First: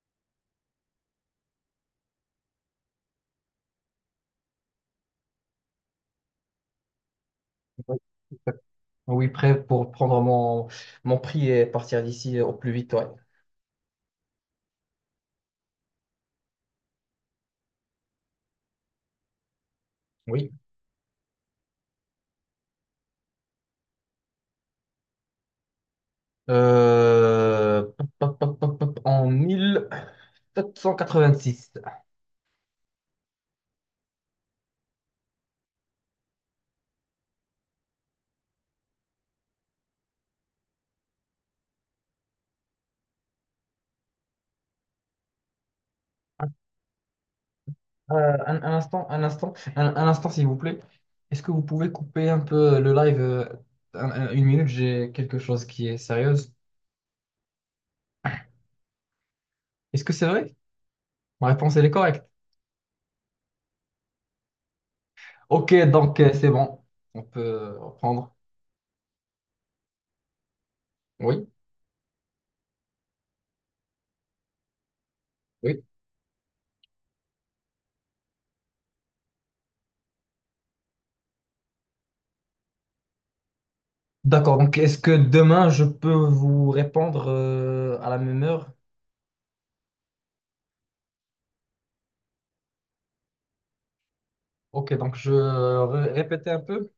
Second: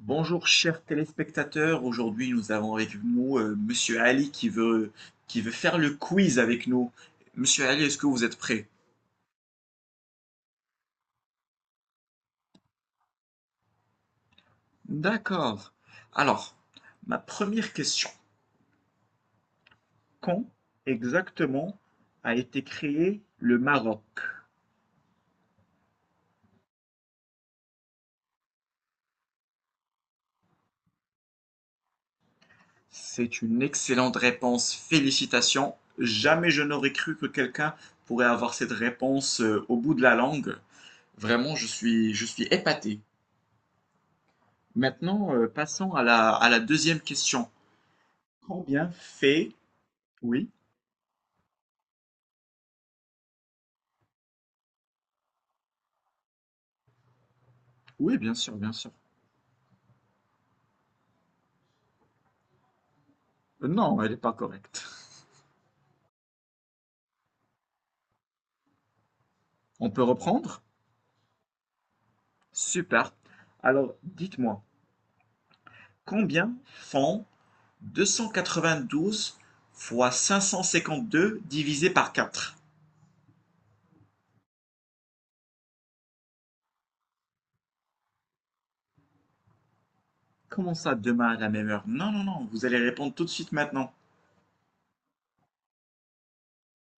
Bonjour chers téléspectateurs, aujourd'hui nous avons avec nous Monsieur Ali qui veut faire le quiz avec nous. Monsieur Ali, est-ce Oui. que vous êtes prêt? Oui, prêt pour prendre mon prix et partir d'ici au plus vite, ouais. D'accord. Alors, ma première question. Quand Oui. exactement a été créé le Maroc? Pop, pop, pop, pop, pop, en 1786. C'est une excellente réponse, félicitations. Jamais je n'aurais cru que quelqu'un pourrait avoir cette réponse au bout de la langue. Vraiment, je suis épaté. Maintenant, passons à la deuxième question. Un Combien instant, un fait... instant, un instant, s'il Oui, vous plaît. Est-ce que vous pouvez couper un peu le live une minute? J'ai quelque chose qui est sérieuse. oui, bien sûr, bien sûr. Est-ce que c'est vrai? Ma réponse, elle est correcte. Non, elle n'est pas correcte. Ok, donc c'est bon. On peut reprendre. On peut reprendre? Oui. Super. Alors, dites-moi, Oui. combien font 292 fois 552 divisé par 4? D'accord, donc est-ce que demain je peux vous répondre à la même heure? Comment ça, demain à la même heure? Non, non, non, vous allez répondre tout de suite maintenant. Ok, donc je répétais répéter un peu.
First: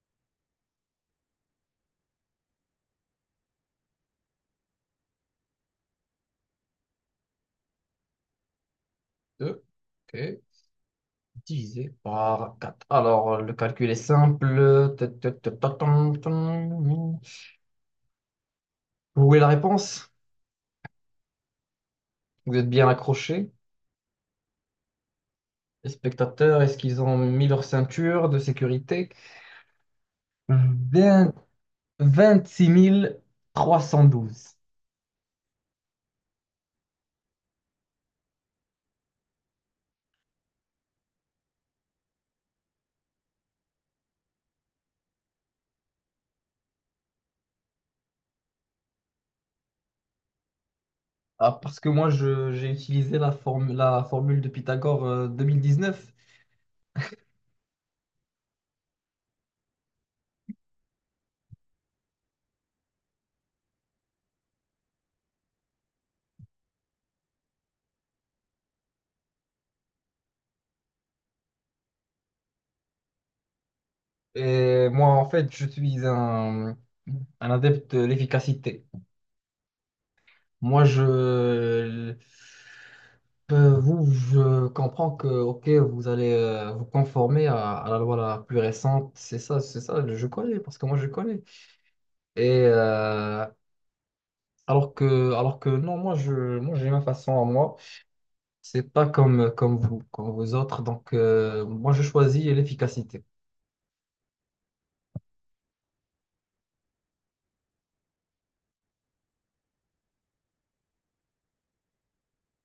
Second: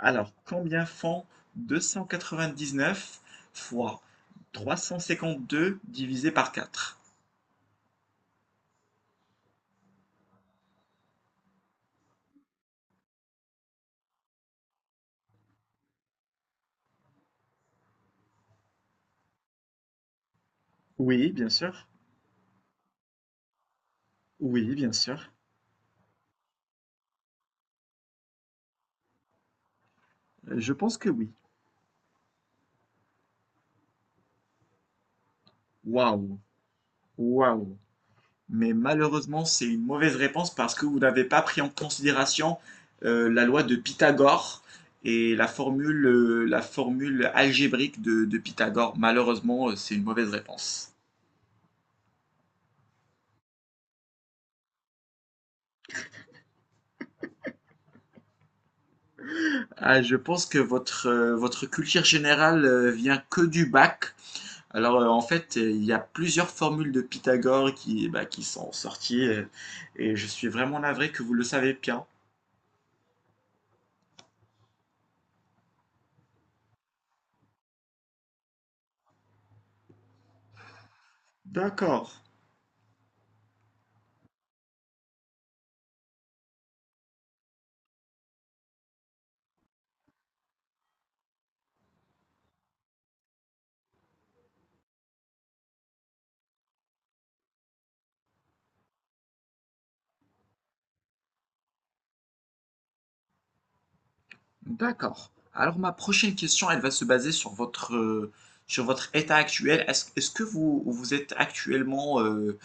Alors, combien font 299 fois 352 divisé par 4? 2. Ok, divisé par 4. Alors, le calcul est simple. Tan, tan. Vous voulez la réponse? Oui, bien sûr. Vous êtes bien accrochés. Oui, bien sûr. Les spectateurs, est-ce qu'ils ont mis leur ceinture de sécurité? Je pense que oui. vingt Vingt-six mille trois cent douze. Waouh, waouh! Mais malheureusement, c'est une mauvaise réponse parce que vous n'avez pas pris en considération la loi de Pythagore et la formule algébrique de Pythagore. Malheureusement, c'est une mauvaise réponse. Ah, parce que j'ai utilisé la formule de Pythagore neuf. Ah, je pense que votre culture générale vient que du bac. Alors, en fait, il y a plusieurs formules de Pythagore qui, bah, qui sont sorties et je suis vraiment navré que vous le savez bien. Et moi, en fait, je suis un adepte de l'efficacité. Moi, je, D'accord. Vous, je comprends que, ok, vous allez vous conformer à la loi la plus récente. C'est ça, je connais, parce que moi, je connais. Et alors que non, moi, j'ai ma façon à moi. C'est pas comme vous, comme vous autres. Donc, moi, je choisis l'efficacité. D'accord. Alors ma prochaine question, elle va se baser sur sur votre état actuel. Est-ce que vous êtes actuellement euh,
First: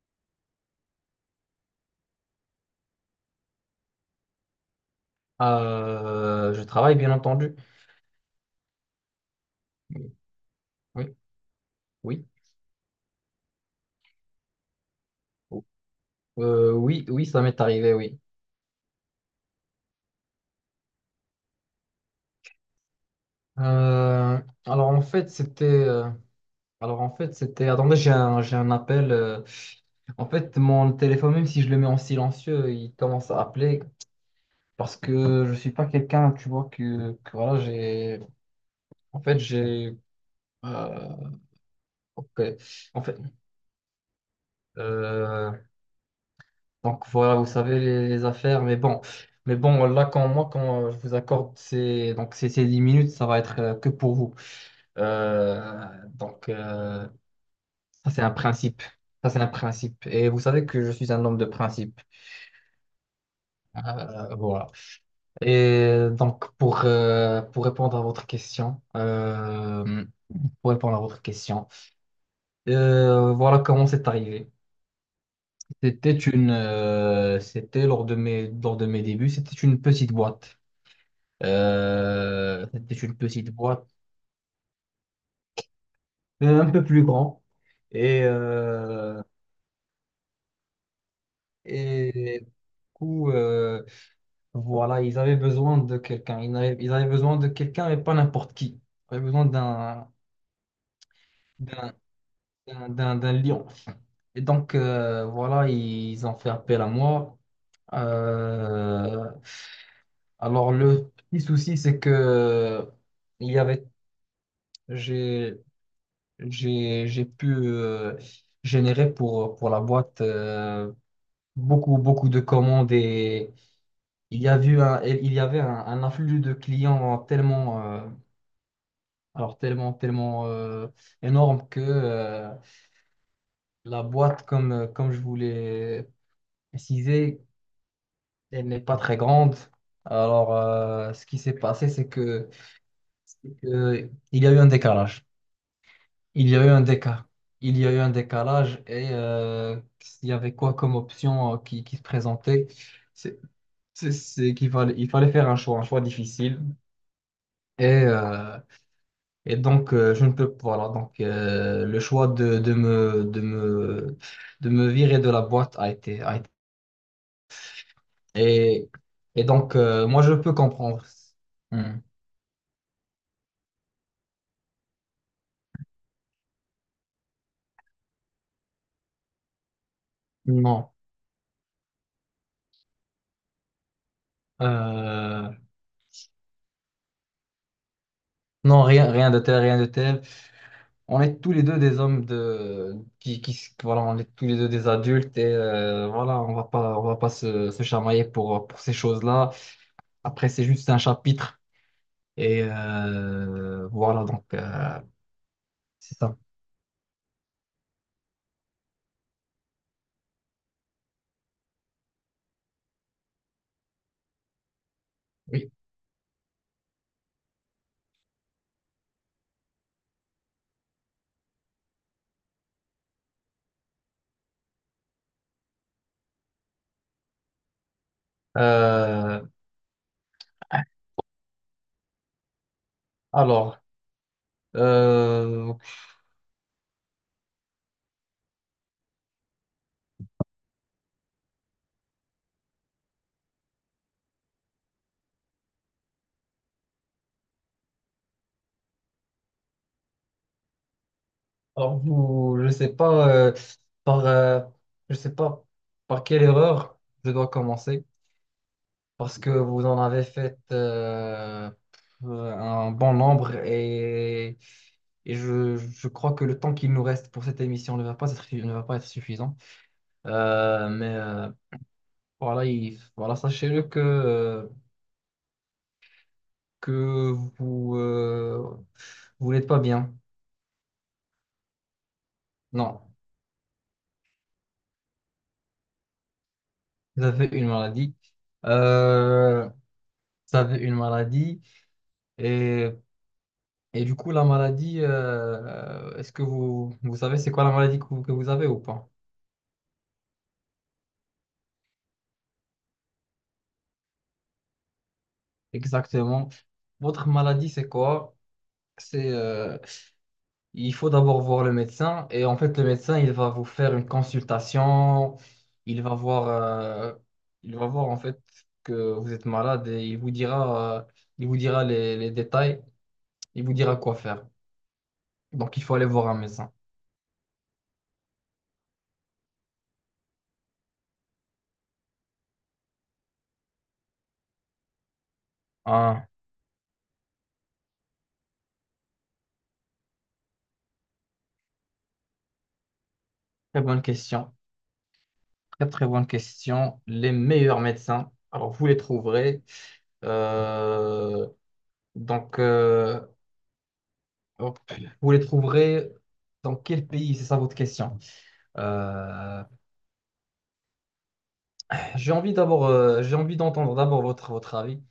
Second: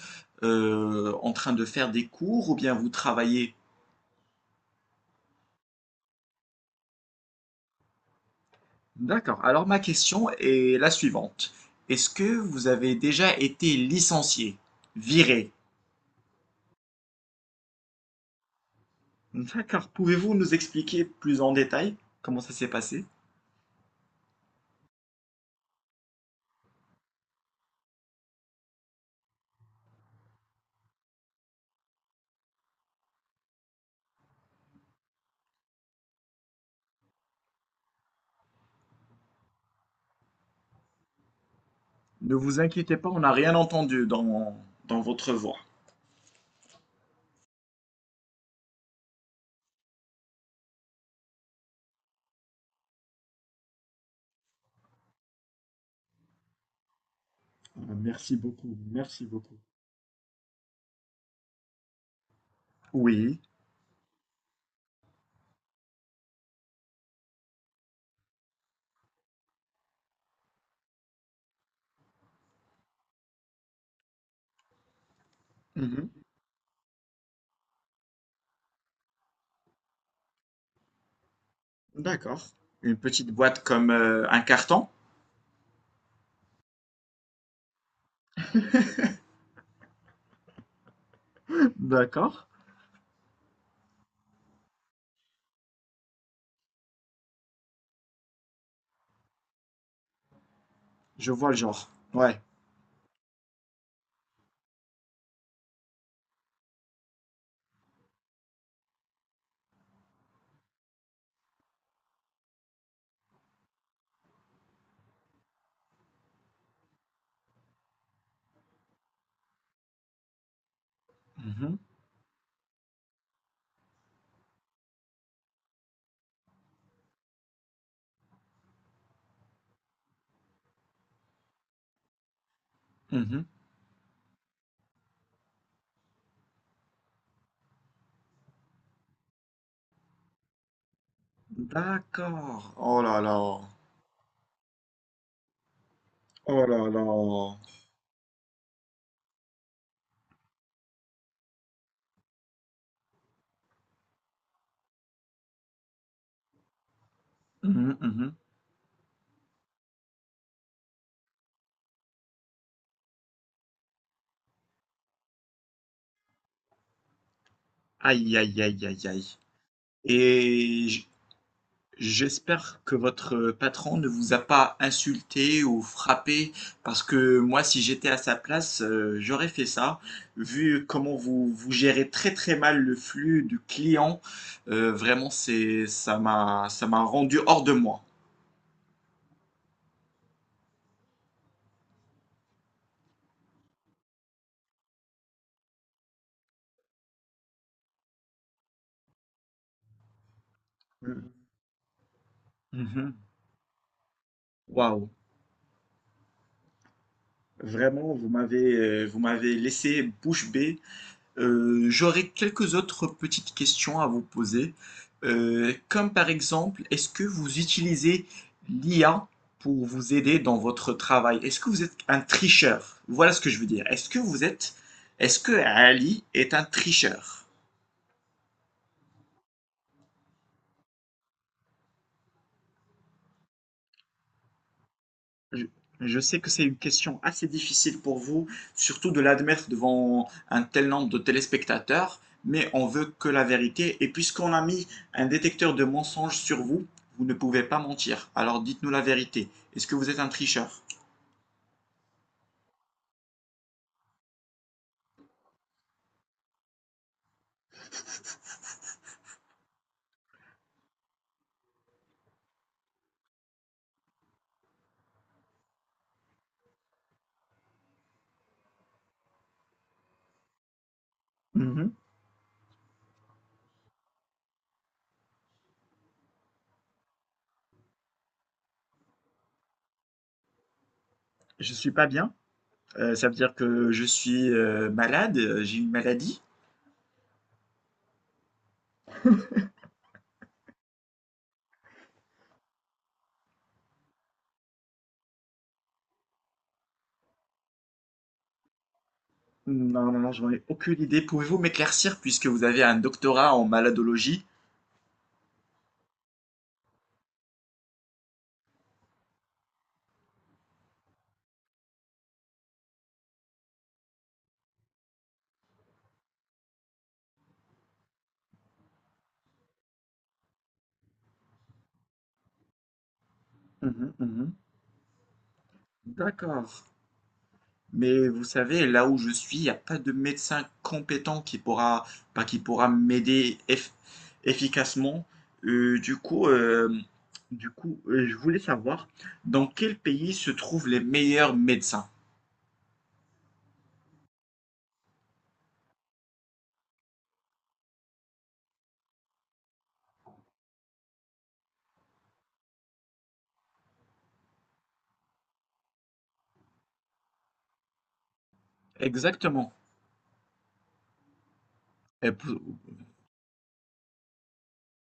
euh, en train de faire des cours ou bien vous travaillez? Je travaille, bien entendu. D'accord. Alors ma Oui, question est la oui. suivante. Est-ce que Oui. vous avez déjà été licencié, viré? Oui, oui, ça m'est arrivé, oui. D'accord. Pouvez-vous nous expliquer plus en détail comment ça s'est passé? Euh, alors en fait, alors en fait, c'était. Attendez, j'ai un appel. En fait, mon téléphone, même si je le mets en silencieux, il commence à appeler parce que je suis pas quelqu'un, tu vois, que voilà, j'ai. En fait, j'ai. euh, Ne ok. vous inquiétez En pas, fait, on n'a rien entendu dans votre euh, voix. donc voilà, vous savez les affaires, mais bon, là, quand je vous accorde ces 10 minutes, ça va être que pour vous. Euh, donc, euh, Ah, Ça, c'est un merci beaucoup, principe. merci Ça, c'est un beaucoup. principe. Et vous savez que je suis un homme de principe. Oui. Voilà. Et donc, pour répondre à votre pour répondre à votre question, voilà comment c'est arrivé. Mhm. C'était lors de mes débuts, c'était une petite boîte. D'accord. C'était Une une petite petite boîte boîte, comme un carton? Un peu plus grand. Et, euh, D'accord. et du coup, voilà, ils avaient besoin de quelqu'un. Ils avaient besoin de quelqu'un, mais pas n'importe qui. Ils avaient besoin Je vois le genre. d'un Ouais. D'un lion. Et donc, voilà, ils ont fait appel à moi. Euh, alors, le petit souci, c'est que il y avait, j'ai, j'ai pu générer pour la boîte Mhm. beaucoup, beaucoup de commandes et il y avait un afflux de clients tellement, tellement, tellement énorme que Mhm. la boîte, comme je voulais préciser, elle n'est pas très grande. Alors ce qui s'est passé, D'accord. Oh là c'est là. que il y a eu un décalage. Il y Oh a eu là un décalage. là. Il y a eu un décalage et il y avait quoi comme option qui se présentait? C'est c'est qu'il fallait, il fallait faire un choix difficile. Et Mhm, mhm. euh, donc, je ne peux, voilà, donc, le choix de me virer de la boîte a été- Aïe, aïe, aïe, et, aïe, aïe. et donc, moi, je peux Et comprendre. j- Hmm. J'espère que votre patron ne vous a pas insulté ou frappé, parce que moi, si j'étais à sa place, j'aurais fait ça. Vu Non, comment vous gérez très très mal le flux du client, vraiment, Euh, ça m'a rendu hors de moi. non, rien, rien de tel, rien de tel. On est tous les deux des hommes voilà, on est tous les deux des adultes et voilà, on va pas se chamailler pour ces choses-là. Après, c'est juste un Mhm. chapitre et Mhm. Voilà, donc, Waouh, c'est ça. vraiment, vous m'avez laissé bouche bée. J'aurais quelques autres petites questions à vous poser. Oui. Comme par exemple, est-ce que vous utilisez l'IA pour vous aider dans votre travail? Est-ce que vous êtes un tricheur? Voilà ce que je veux dire. Est-ce que Ali est un tricheur? Euh, Alors, Je, euh, je sais que c'est une question assez difficile pour vous, surtout de l'admettre devant un tel nombre de téléspectateurs, mais on veut que la vérité. Et puisqu'on a mis un détecteur de mensonges sur vous, vous ne pouvez pas mentir. Alors dites-nous la vérité. Est-ce que vous êtes un tricheur? alors vous, je sais pas par, euh, je sais pas par quelle erreur je dois commencer parce que vous en avez fait un bon nombre et je crois que le temps qu'il nous reste pour cette émission ne va pas être suffisant. Euh, mais euh, Mhm. voilà, voilà, sachez-le que que vous vous n'êtes pas bien. Je suis pas bien. Non. Ça veut dire que je suis malade, j'ai une maladie. Vous avez une maladie. Euh, Vous avez une maladie. Et, et du coup, la maladie, est-ce que vous savez c'est quoi la maladie que que vous avez ou pas? Non, non, non, j'en ai aucune idée. Pouvez-vous m'éclaircir puisque vous avez un doctorat en maladologie? Exactement. Votre maladie, c'est quoi? C'est, euh, il faut d'abord voir le médecin. Et en fait, le médecin, il va vous faire une consultation. Il va voir, euh, il va voir en fait que vous êtes malade et il vous dira les détails. Il vous dira Mhm, quoi faire. mhm. Donc, il faut aller voir un médecin. D'accord. Mais vous savez, là où je suis, il n'y a pas de médecin compétent bah, qui pourra m'aider efficacement. Euh, du Ah. coup, euh, je voulais savoir dans quel pays se trouvent les meilleurs médecins. Très bonne question. Très, très bonne question. Les meilleurs médecins, alors vous les trouverez. euh, donc, euh, hop, vous les trouverez dans quel pays? C'est ça votre question. Euh, Exactement. j'ai Et envie pou- d'abord, j'ai envie d'entendre d'abord votre avis.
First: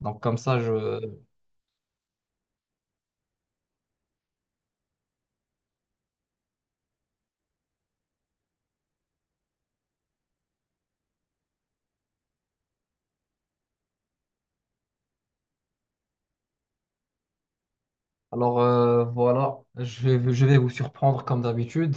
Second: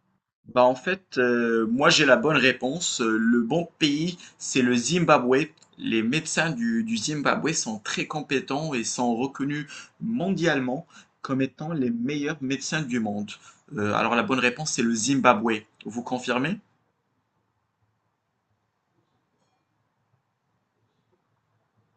Donc, comme ça, Bah en je. fait, moi j'ai la bonne réponse. Le bon pays, c'est le Zimbabwe. Les médecins du Zimbabwe sont très compétents et sont reconnus mondialement comme étant les meilleurs médecins du monde. Alors la bonne réponse, c'est le Zimbabwe. Vous confirmez? Alors, voilà, je vais vous surprendre comme d'habitude.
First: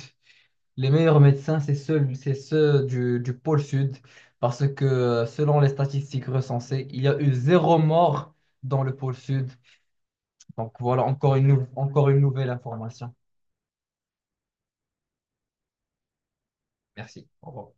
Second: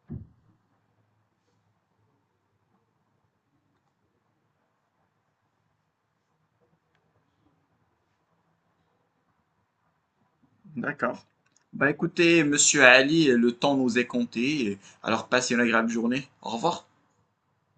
Les meilleurs médecins, c'est ceux du pôle sud, parce que selon les statistiques recensées, il y a eu zéro mort dans le pôle sud. Donc voilà, D'accord. Bah encore une écoutez, nouvelle monsieur information. Ali, le temps nous est compté. Alors passez une agréable journée. Au revoir. Merci. Au revoir.